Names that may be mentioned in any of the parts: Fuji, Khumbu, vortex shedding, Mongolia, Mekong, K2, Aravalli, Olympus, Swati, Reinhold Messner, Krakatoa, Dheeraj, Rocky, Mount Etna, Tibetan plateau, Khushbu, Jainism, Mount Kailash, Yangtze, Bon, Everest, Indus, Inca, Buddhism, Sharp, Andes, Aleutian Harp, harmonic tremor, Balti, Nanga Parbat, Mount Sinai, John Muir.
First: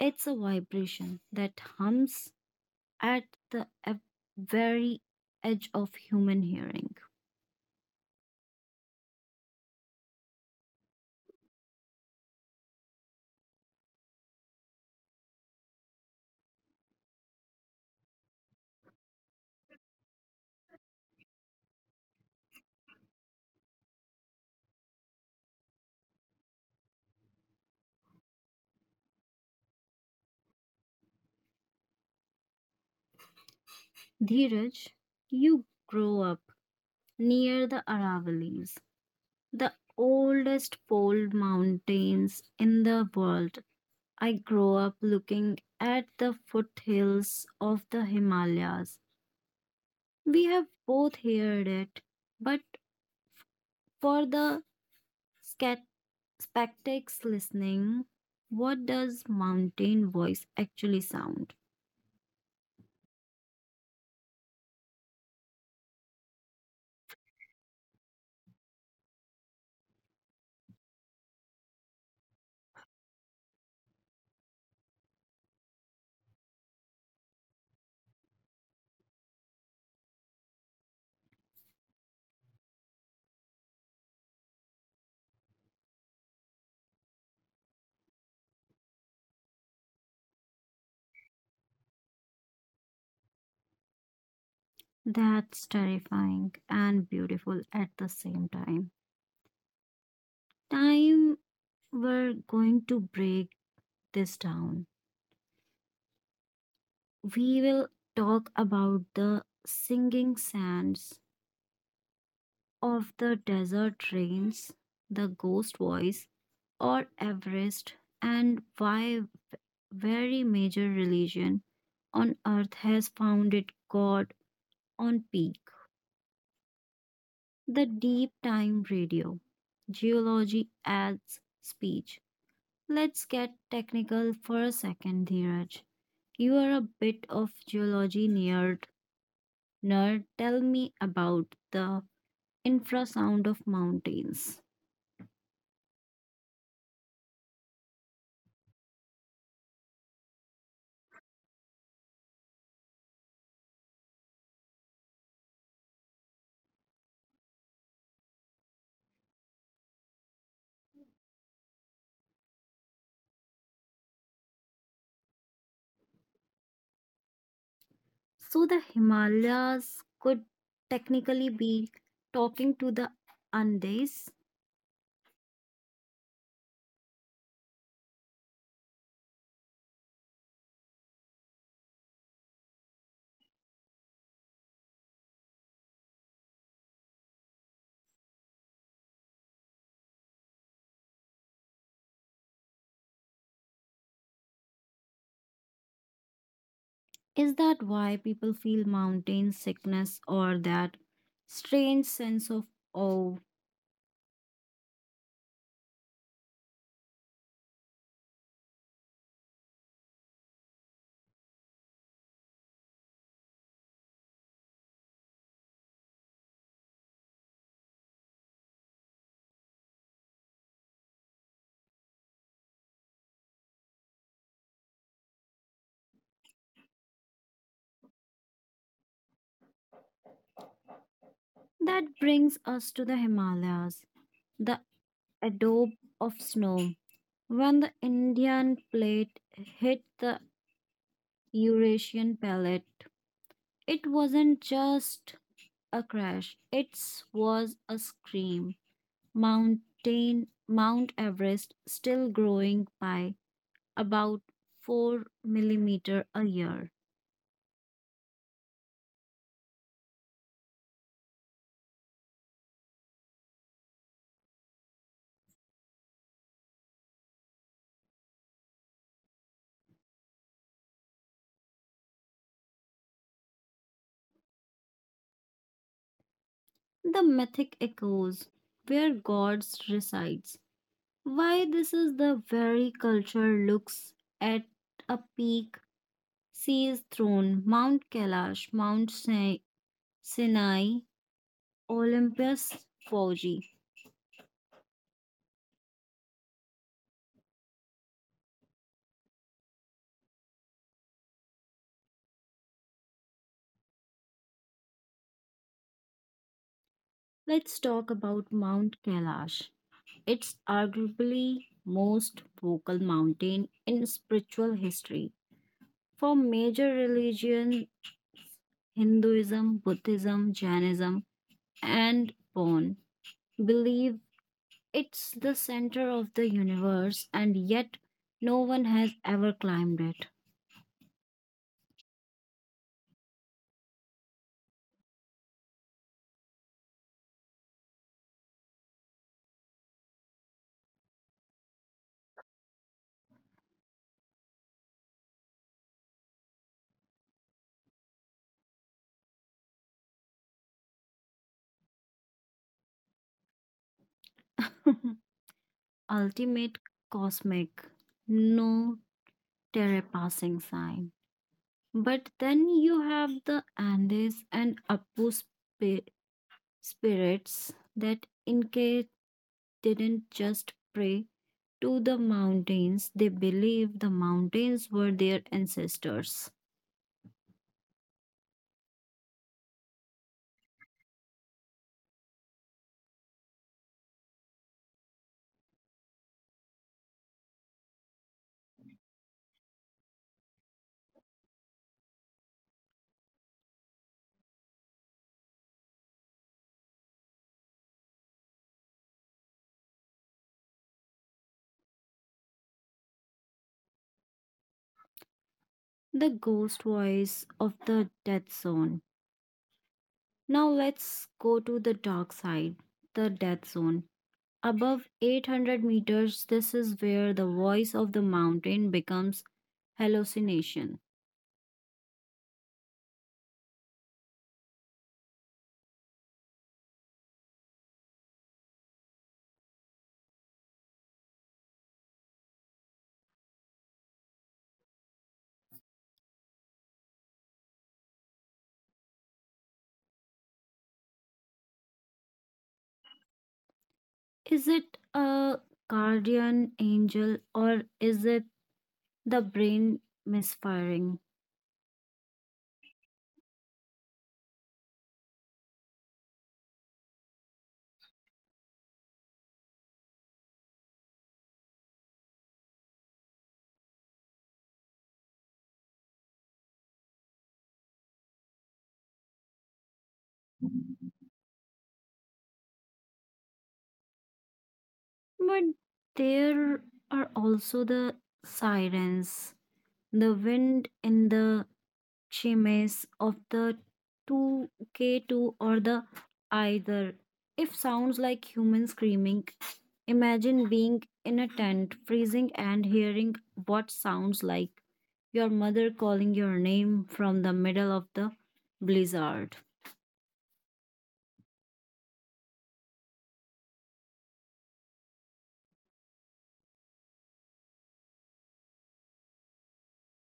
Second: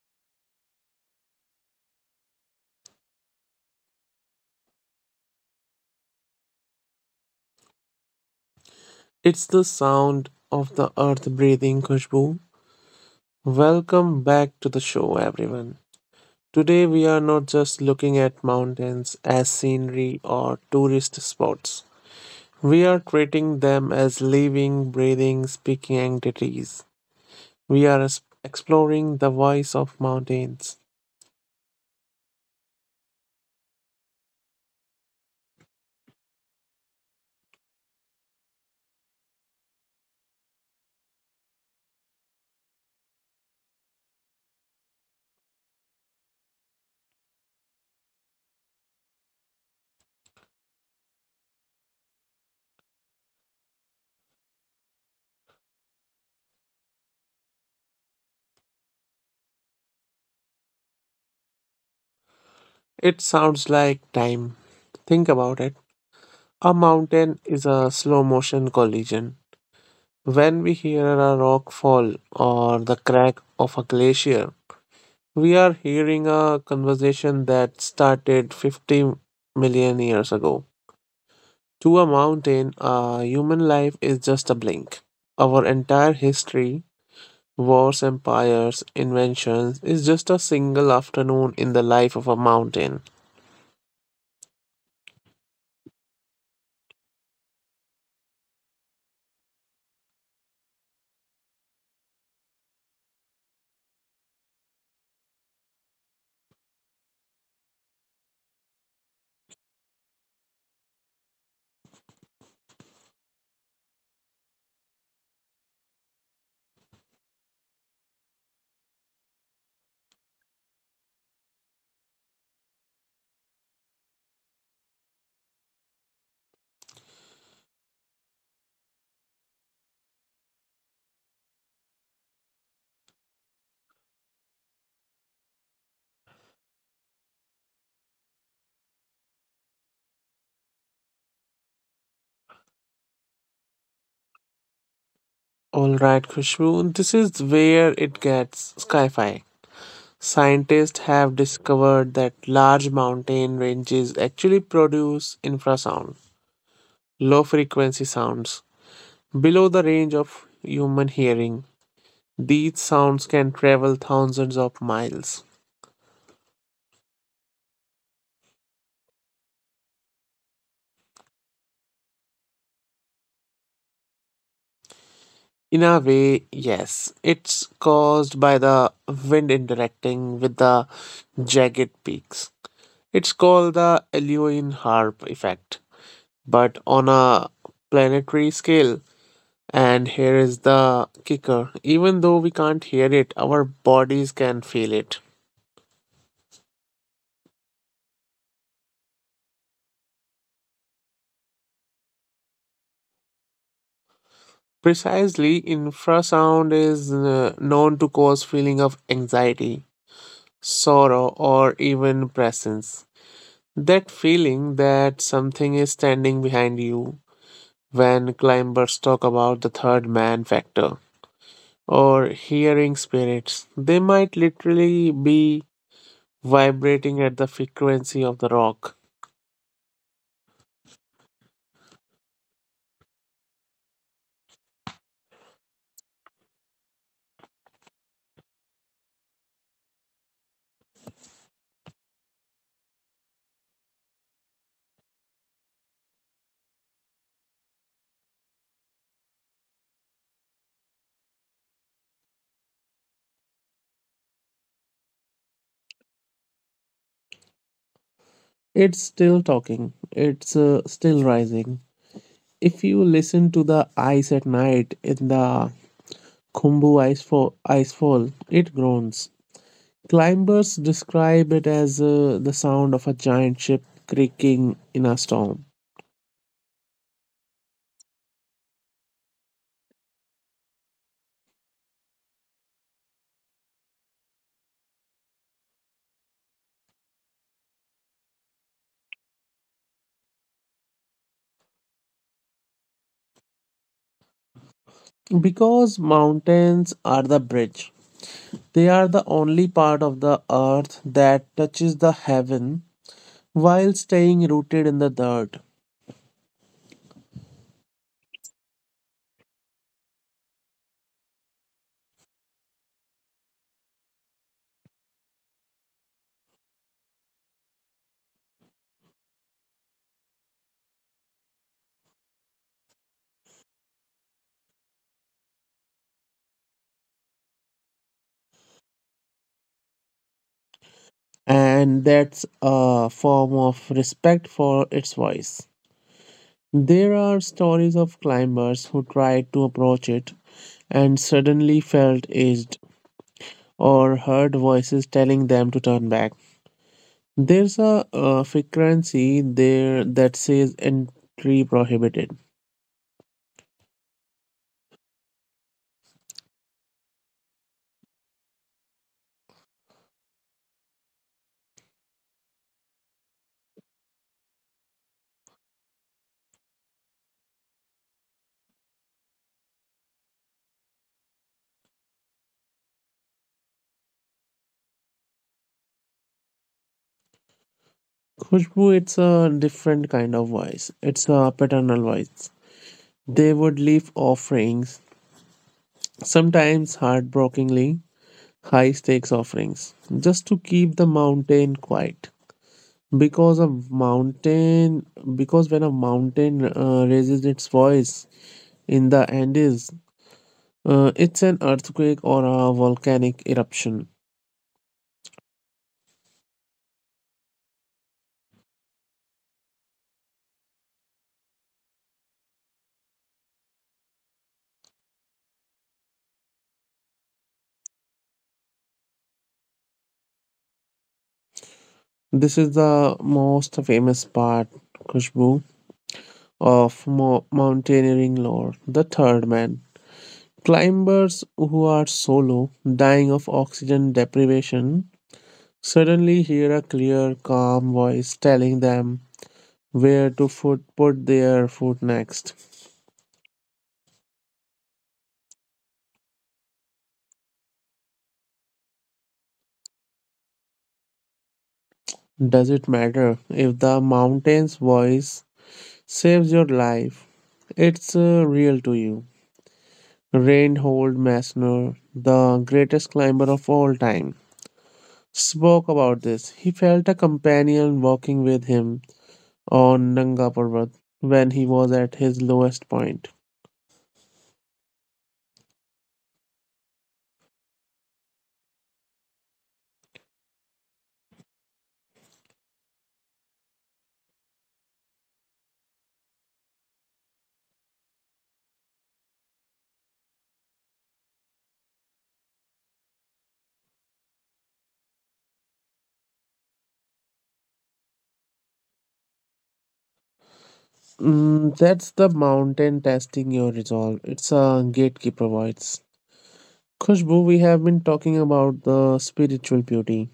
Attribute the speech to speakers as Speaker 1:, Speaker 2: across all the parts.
Speaker 1: it's a vibration that hums at the very edge of human hearing.
Speaker 2: It's the sound of the earth breathing, Khushbu. Welcome back to the show, everyone. Today, we are not just looking at mountains as scenery or tourist spots. We are treating them as living, breathing, speaking entities. We are exploring the voice of mountains.
Speaker 1: Dheeraj, you grow up near the Aravallis. The oldest pole mountains in the world. I grow up looking at the foothills of the Himalayas. We have both heard it, but for the scat- spectacs listening, what does mountain voice actually sound?
Speaker 2: It sounds like time. Think about it. A mountain is a slow motion collision. When we hear a rock fall or the crack of a glacier, we are hearing a conversation that started 50 million years ago. To a mountain, a human life is just a blink. Our entire history, wars, empires, inventions, is just a single afternoon in the life of a mountain.
Speaker 1: That's terrifying and beautiful at the same time. Time we're going to break this down. We will talk about the singing sands of the desert rains, the ghost voice, or Everest, and why very major religion on earth has found it God on peak. The deep time radio, geology adds speech. Let's get technical for a second, Dheeraj. You are a bit of geology nerd. Tell me about the infrasound of mountains.
Speaker 2: Alright, Khushbu, this is where it gets sci fi. Scientists have discovered that large mountain ranges actually produce infrasound, low frequency sounds, below the range of human hearing. These sounds can travel thousands of miles.
Speaker 1: So the Himalayas could technically be talking to the Andes.
Speaker 2: In a way, yes, it's caused by the wind interacting with the jagged peaks. It's called the Aleutian Harp effect, but on a planetary scale. And here is the kicker, even though we can't hear it, our bodies can feel it.
Speaker 1: Is that why people feel mountain sickness or that strange sense of awe?
Speaker 2: Precisely, infrasound is known to cause feeling of anxiety, sorrow, or even presence. That feeling that something is standing behind you when climbers talk about the third man factor or hearing spirits. They might literally be vibrating at the frequency of the rock.
Speaker 1: That brings us to the Himalayas, the adobe of snow. When the Indian plate hit the Eurasian palate, it wasn't just a crash, it was a scream. Mount Everest still growing by about 4 millimeter a year.
Speaker 2: It's still talking. It's still rising. If you listen to the ice at night in the Khumbu icefall, it groans. Climbers describe it as the sound of a giant ship creaking in a storm.
Speaker 1: The mythic echoes where gods resides. Why this is the very culture looks at a peak sees throne, Mount Kailash, Mount Sinai, Olympus, Fuji.
Speaker 2: Because mountains are the bridge, they are the only part of the earth that touches the heaven while staying rooted in the dirt.
Speaker 1: Let's talk about Mount Kailash. It's arguably most vocal mountain in spiritual history. For major religion, Hinduism, Buddhism, Jainism, and Bon believe it's the center of the universe and yet no one has ever climbed it.
Speaker 2: And that's a form of respect for its voice. There are stories of climbers who tried to approach it and suddenly felt aged or heard voices telling them to turn back. There's a frequency there that says entry prohibited.
Speaker 1: Ultimate cosmic, no terra passing sign. But then you have the Andes and Apu spirits that Inca didn't just pray to the mountains, they believed the mountains were their ancestors.
Speaker 2: Khushbu, it's a different kind of voice. It's a paternal voice. They would leave offerings, sometimes heartbreakingly high stakes offerings, just to keep the mountain quiet. Because a mountain, because when a mountain raises its voice in the Andes, it's an earthquake or a volcanic eruption.
Speaker 1: The ghost voice of the death zone. Now let's go to the dark side, the death zone. Above 800 meters, this is where the voice of the mountain becomes hallucination.
Speaker 2: This is the most famous part, Khushbu, of mountaineering lore. The third man. Climbers who are solo, dying of oxygen deprivation, suddenly hear a clear, calm voice telling them put their foot next.
Speaker 1: Is it a guardian angel or is it the brain misfiring?
Speaker 2: Does it matter if the mountain's voice saves your life? It's real to you. Reinhold Messner, the greatest climber of all time, spoke about this. He felt a companion walking with him on Nanga Parbat when he was at his lowest point.
Speaker 1: But there are also the sirens, the wind in the chimes of the 2K2 or the either. If sounds like human screaming, imagine being in a tent, freezing and hearing what sounds like your mother calling your name from the middle of the blizzard.
Speaker 2: Mm, that's the mountain testing your resolve. It's a gatekeeper voice. Khushbu, we have been talking about the spiritual beauty,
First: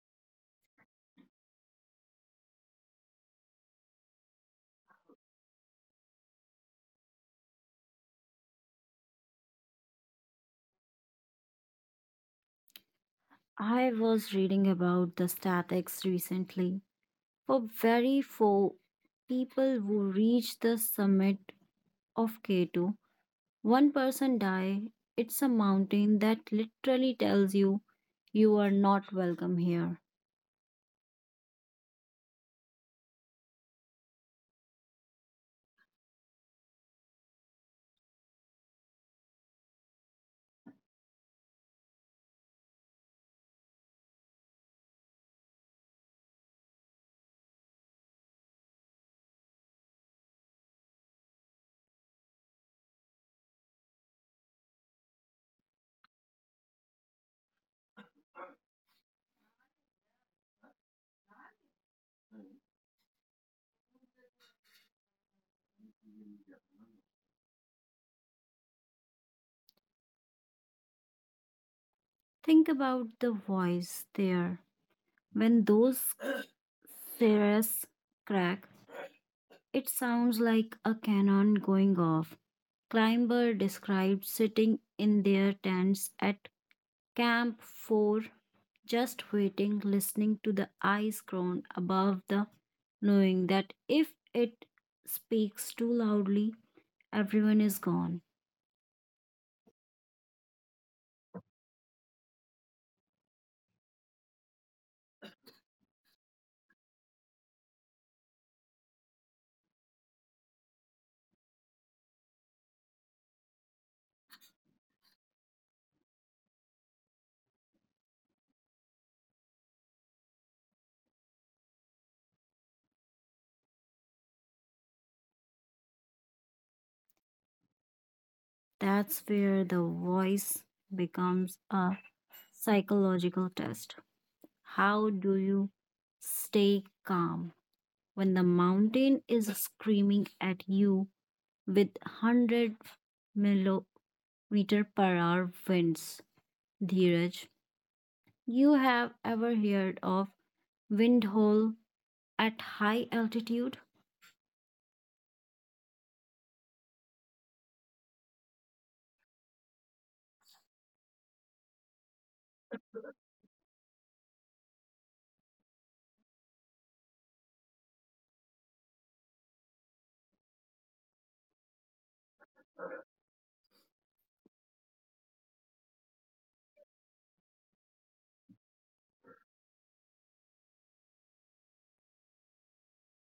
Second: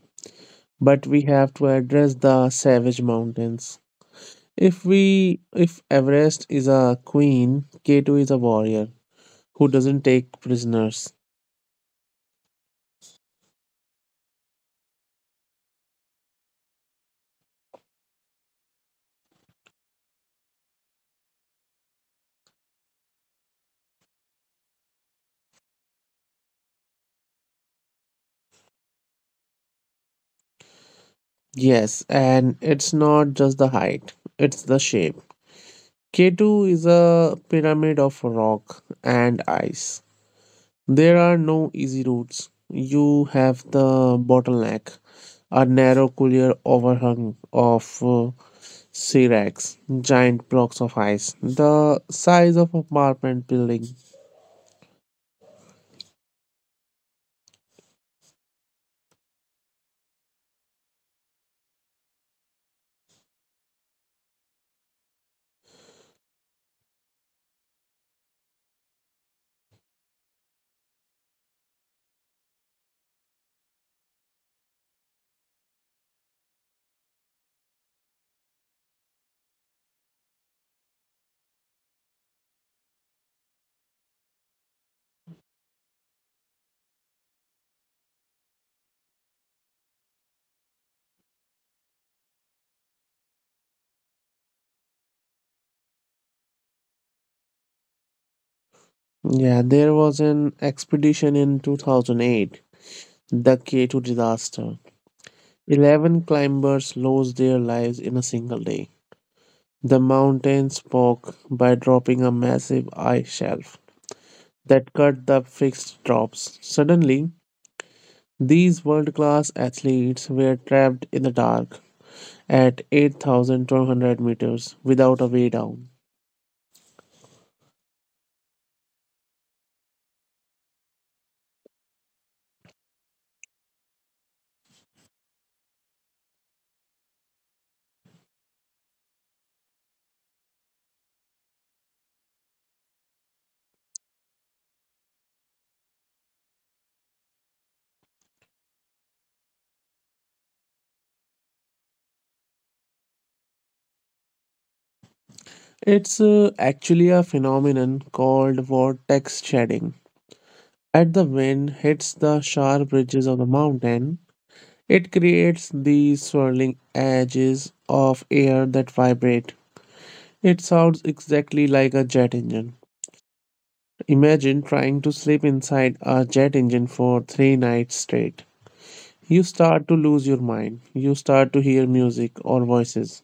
Speaker 2: but we have to address the savage mountains. If Everest is a queen, K2 is a warrior who doesn't take prisoners.
Speaker 1: I was reading about the statics recently for very few people who reach the summit of K2. One person die. It's a mountain that literally tells you you are not welcome here.
Speaker 2: Yes, and it's not just the height, it's the shape. K2 is a pyramid of rock and ice. There are no easy routes. You have the bottleneck, a narrow couloir overhung of Siracs, giant blocks of ice, the size of apartment building.
Speaker 1: Think about the voice there. When those stairs crack, it sounds like a cannon going off. Climber described sitting in their tents at Camp 4 just waiting, listening to the eyes groan above the knowing that if it speaks too loudly, everyone is gone.
Speaker 2: Yeah, there was an expedition in 2008, the K2 disaster. 11 climbers lost their lives in a single day. The mountain spoke by dropping a massive ice shelf that cut the fixed drops. Suddenly, these world-class athletes were trapped in the dark at 8,200 meters without a way down.
Speaker 1: That's where the voice becomes a psychological test. How do you stay calm when the mountain is screaming at you with 100 millimeter per hour winds? Dheeraj, you have ever heard of windhole at high altitude,
Speaker 2: It's actually a phenomenon called vortex shedding. As the wind hits the sharp ridges of the mountain, it creates these swirling edges of air that vibrate. It sounds exactly like a jet engine. Imagine trying to sleep inside a jet engine for three nights straight. You start to lose your mind. You start to hear music or voices,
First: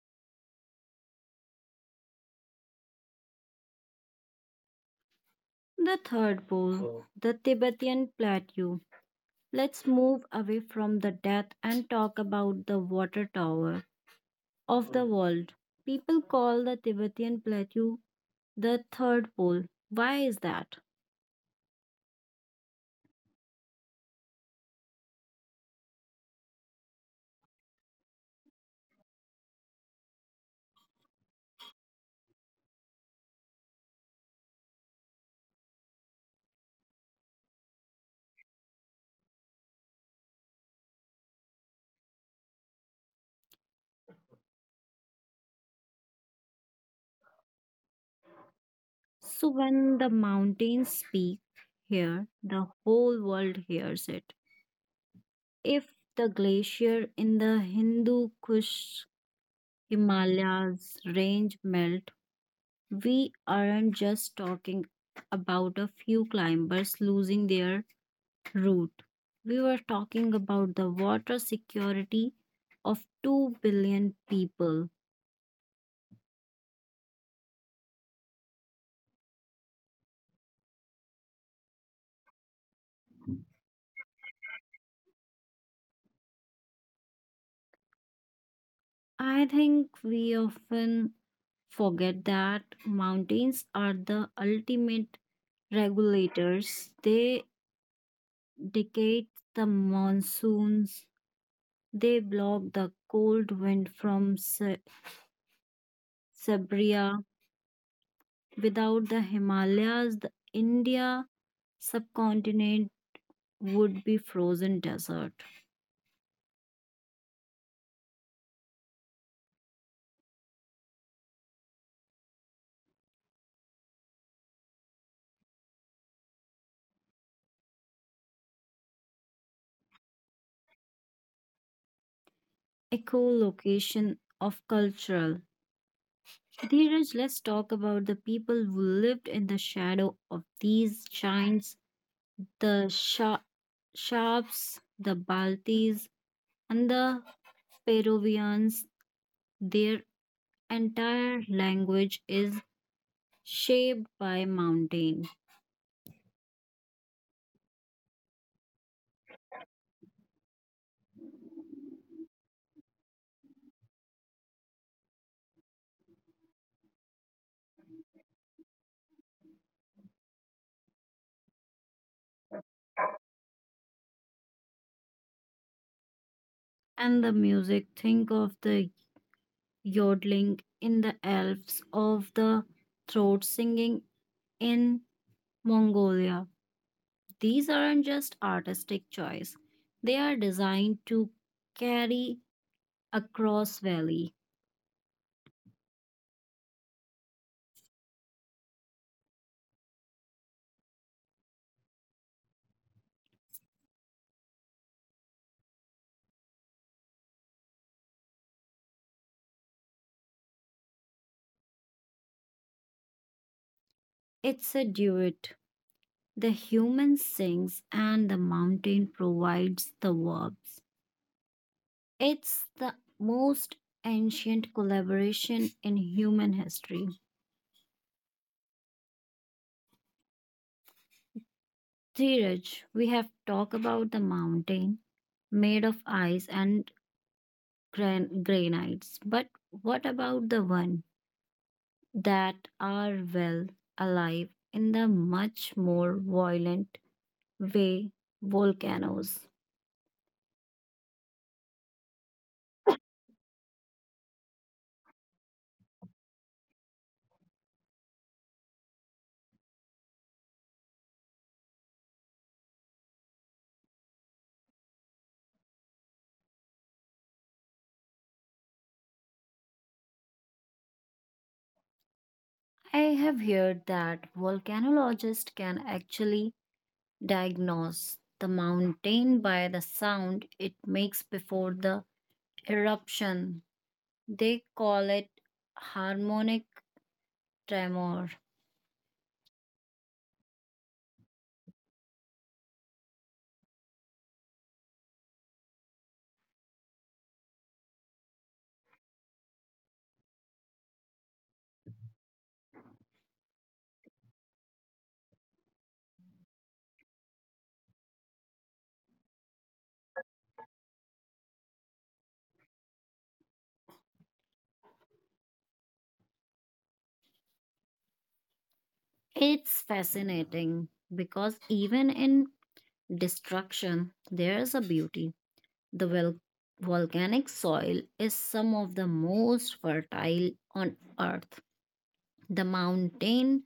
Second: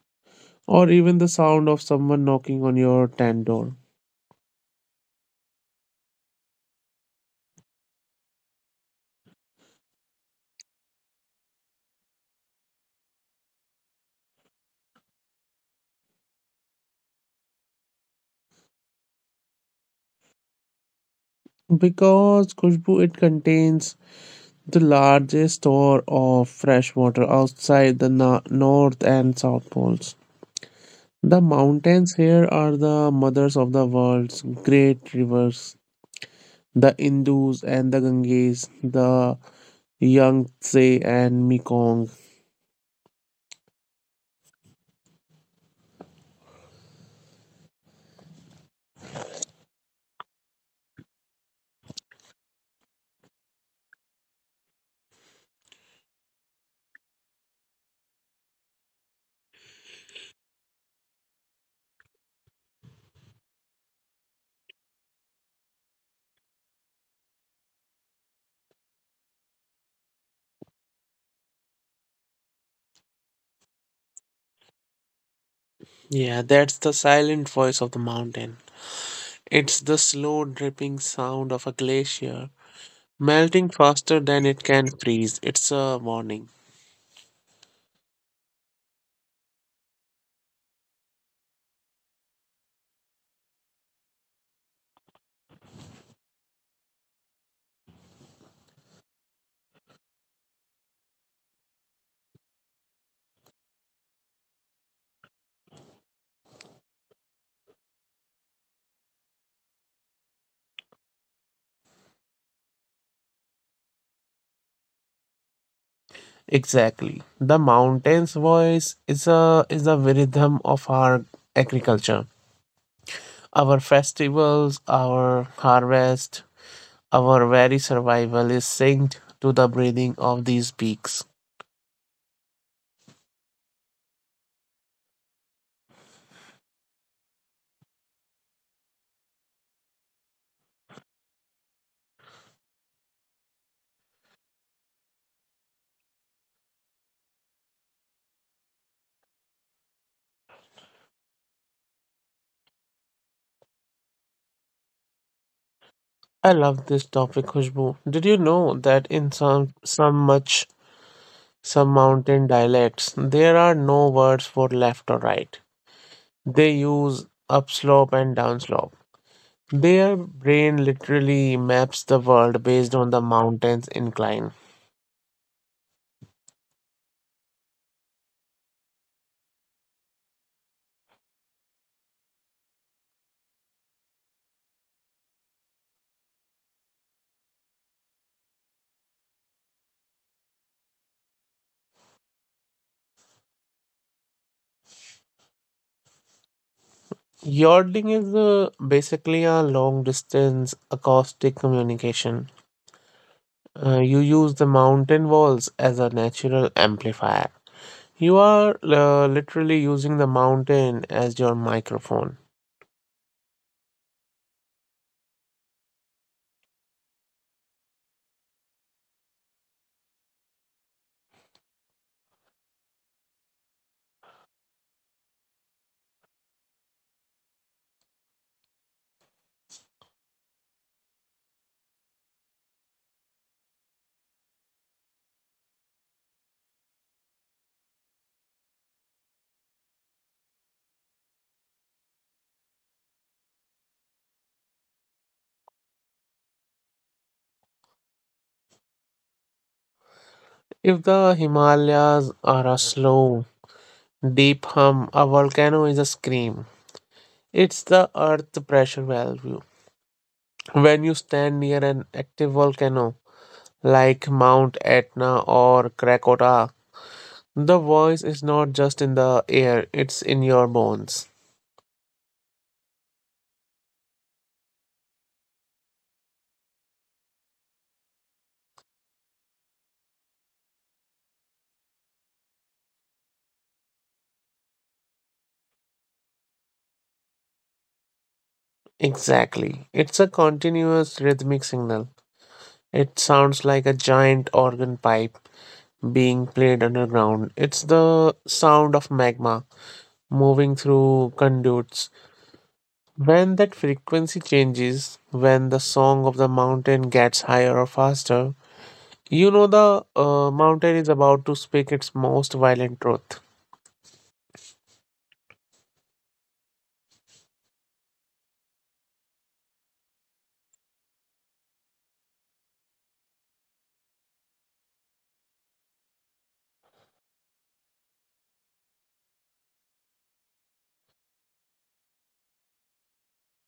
Speaker 2: or even the sound of someone knocking on your tent door.
Speaker 1: the third pole, oh, the Tibetan plateau. Let's move away from the death and talk about the water tower of the world. People call the Tibetan plateau the third pole. Why is that?
Speaker 2: Because, Khushbu, it contains the largest store of fresh water outside the North and South Poles. The mountains here are the mothers of the world's great rivers, the Indus and the Ganges, the Yangtze and Mekong.
Speaker 1: So, when the mountains speak here, the whole world hears it. If the glacier in the Hindu Kush Himalayas range melt, we aren't just talking about a few climbers losing their route. We were talking about the water security of 2 billion people.
Speaker 2: Yeah, that's the silent voice of the mountain. It's the slow dripping sound of a glacier, melting faster than it can freeze. It's a warning.
Speaker 1: I think we often forget that mountains are the ultimate regulators. They dictate the monsoons, they block the cold wind from Sabria. Without the Himalayas, the India subcontinent would be frozen desert,
Speaker 2: Exactly. The mountain's voice is the rhythm of our agriculture. Our festivals, our harvest, our very survival is synced to the breathing of these peaks.
Speaker 1: echolocation of cultural. Dheeraj, let's talk about the people who lived in the shadow of these giants, the Sharps, the Baltis, and the Peruvians. Their entire language is shaped by mountain.
Speaker 2: I love this topic, Khushbu. Did you know that in some mountain dialects there are no words for left or right? They use upslope and downslope. Their brain literally maps the world based on the mountain's incline.
Speaker 1: And the music, think of the yodeling in the elves of the throat singing in Mongolia. These aren't just artistic choice. They are designed to carry across valley.
Speaker 2: Yachting is basically a long distance acoustic communication. You use the mountain walls as a natural amplifier. You are literally using the mountain as your microphone.
Speaker 1: It's a duet. The human sings and the mountain provides the verbs. It's the most ancient collaboration in human history. Dheeraj, we have talked about the mountain made of ice and granites, but what about the one that are well alive in the much more violent way volcanoes?
Speaker 2: If the Himalayas are a slow, deep hum, a volcano is a scream. It's the earth pressure value. When you stand near an active volcano, like Mount Etna or Krakatoa. The voice is not just in the air, it's in your bones.
Speaker 1: I have heard that volcanologists can actually diagnose the mountain by the sound it makes before the eruption. They call it harmonic tremor.
Speaker 2: Exactly. It's a continuous rhythmic signal. It sounds like a giant organ pipe being played underground. It's the sound of magma moving through conduits. When that frequency changes, when the song of the mountain gets higher or faster, you know the mountain is about to speak its most violent truth.
Speaker 1: It's fascinating because even in destruction, there's a beauty. The volcanic soil is some of the most fertile on earth. The mountain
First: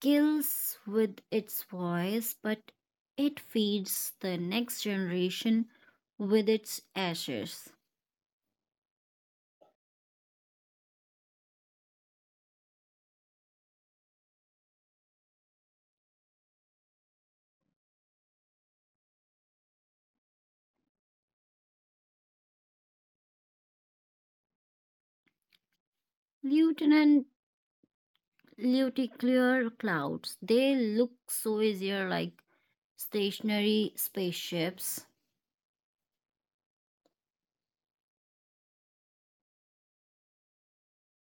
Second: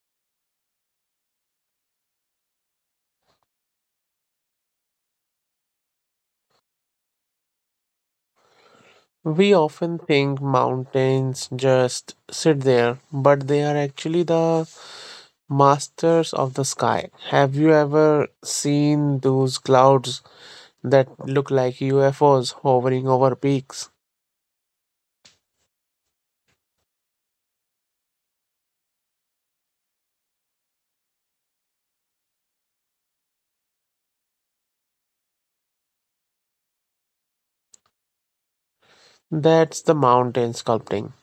Speaker 1: kills with its voice, but it feeds the next generation with its ashes.
Speaker 2: We often think mountains just sit there, but they are actually the masters of the sky. Have you ever seen those clouds that look like UFOs hovering over peaks?
Speaker 1: Lutein and luticular clouds, they look so easier like stationary spaceships.
Speaker 2: That's the mountain sculpting.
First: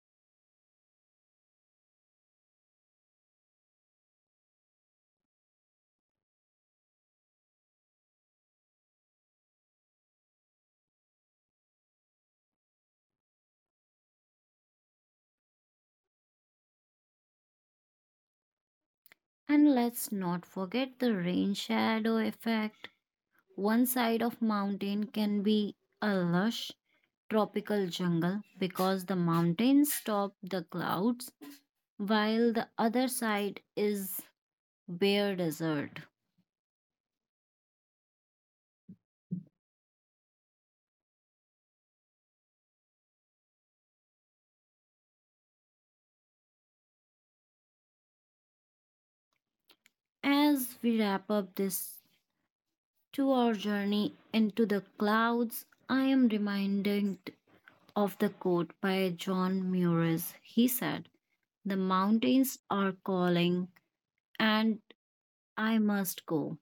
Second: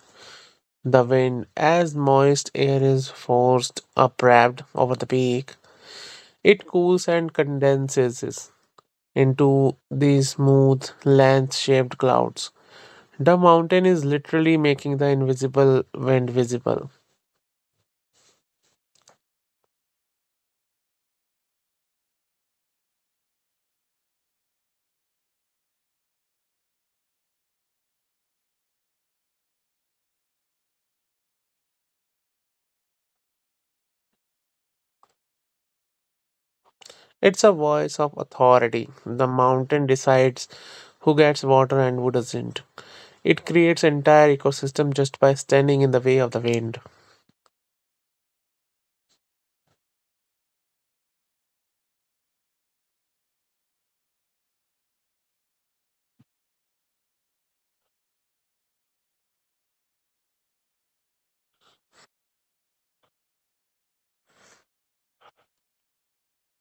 Speaker 2: The wind, as moist air is forced upward over the peak, it cools and condenses into these smooth, lens shaped clouds. The mountain is literally making the invisible wind visible.
Speaker 1: And let's not forget the rain shadow effect. One side of mountain can be a lush tropical jungle because the mountains stop the clouds while the other side is bare desert.
Speaker 2: It's a voice of authority. The mountain decides who gets water and who doesn't. It creates entire ecosystem just by standing in the way of the wind.
Speaker 1: As we wrap up this 2-hour journey into the clouds, I am reminded of the quote by John Muir. He said, "The mountains are calling and I must go."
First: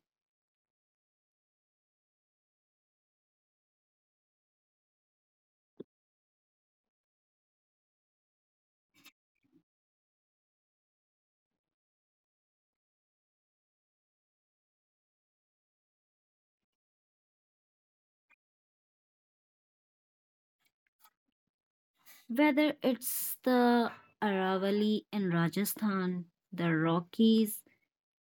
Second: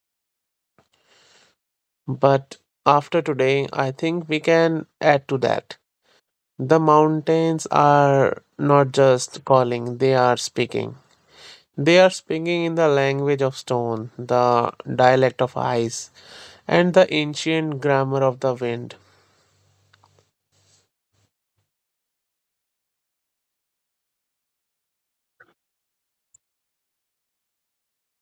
Speaker 2: But after today, I think we can add to that. The mountains are not just calling, they are speaking. They are speaking in the language of stone, the dialect of ice, and the ancient grammar of the wind.
Speaker 1: Whether it's the Aravali in Rajasthan, the Rockies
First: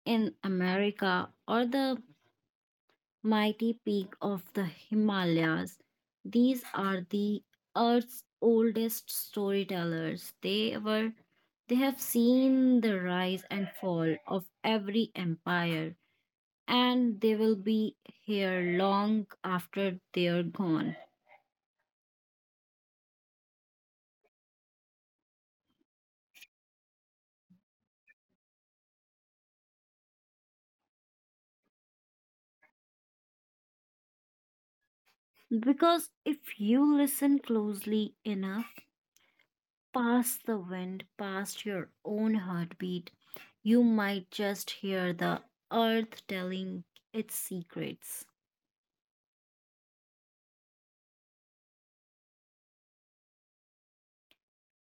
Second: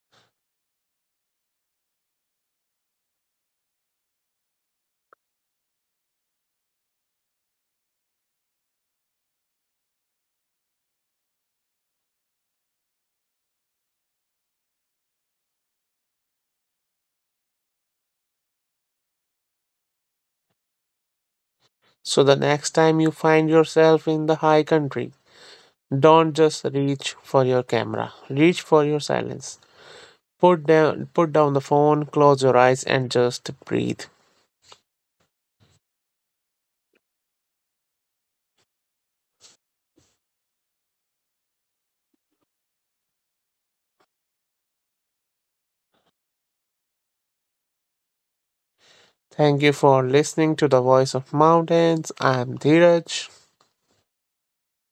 Speaker 1: in America, or the mighty peak of the Himalayas, these are the Earth's oldest storytellers. They have seen the rise and fall of every empire, and they will be here long after they are gone.
Speaker 2: So the next time you find yourself in the high country, don't just reach for your camera. Reach for your silence. Put down the phone, close your eyes and just breathe.
Speaker 1: Because if you listen closely enough, past the wind, past your own heartbeat. You might just hear the earth telling its secrets.
Speaker 2: Thank you for listening to the Voice of Mountains. I'm Dheeraj.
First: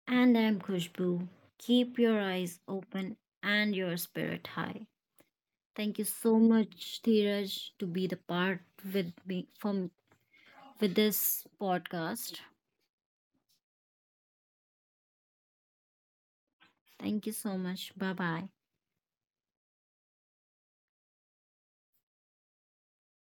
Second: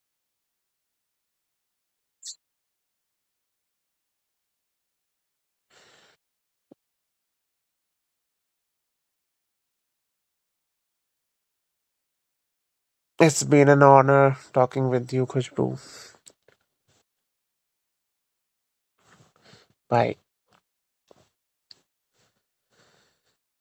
Speaker 1: And I'm Khushbu. Keep your eyes open and your spirit high. Thank you so much, Dheeraj, to be the part with me from with this podcast.
Speaker 2: It's been an honor talking with you, Khushbu.
Speaker 1: Thank you so much. Bye bye.
Speaker 2: Bye.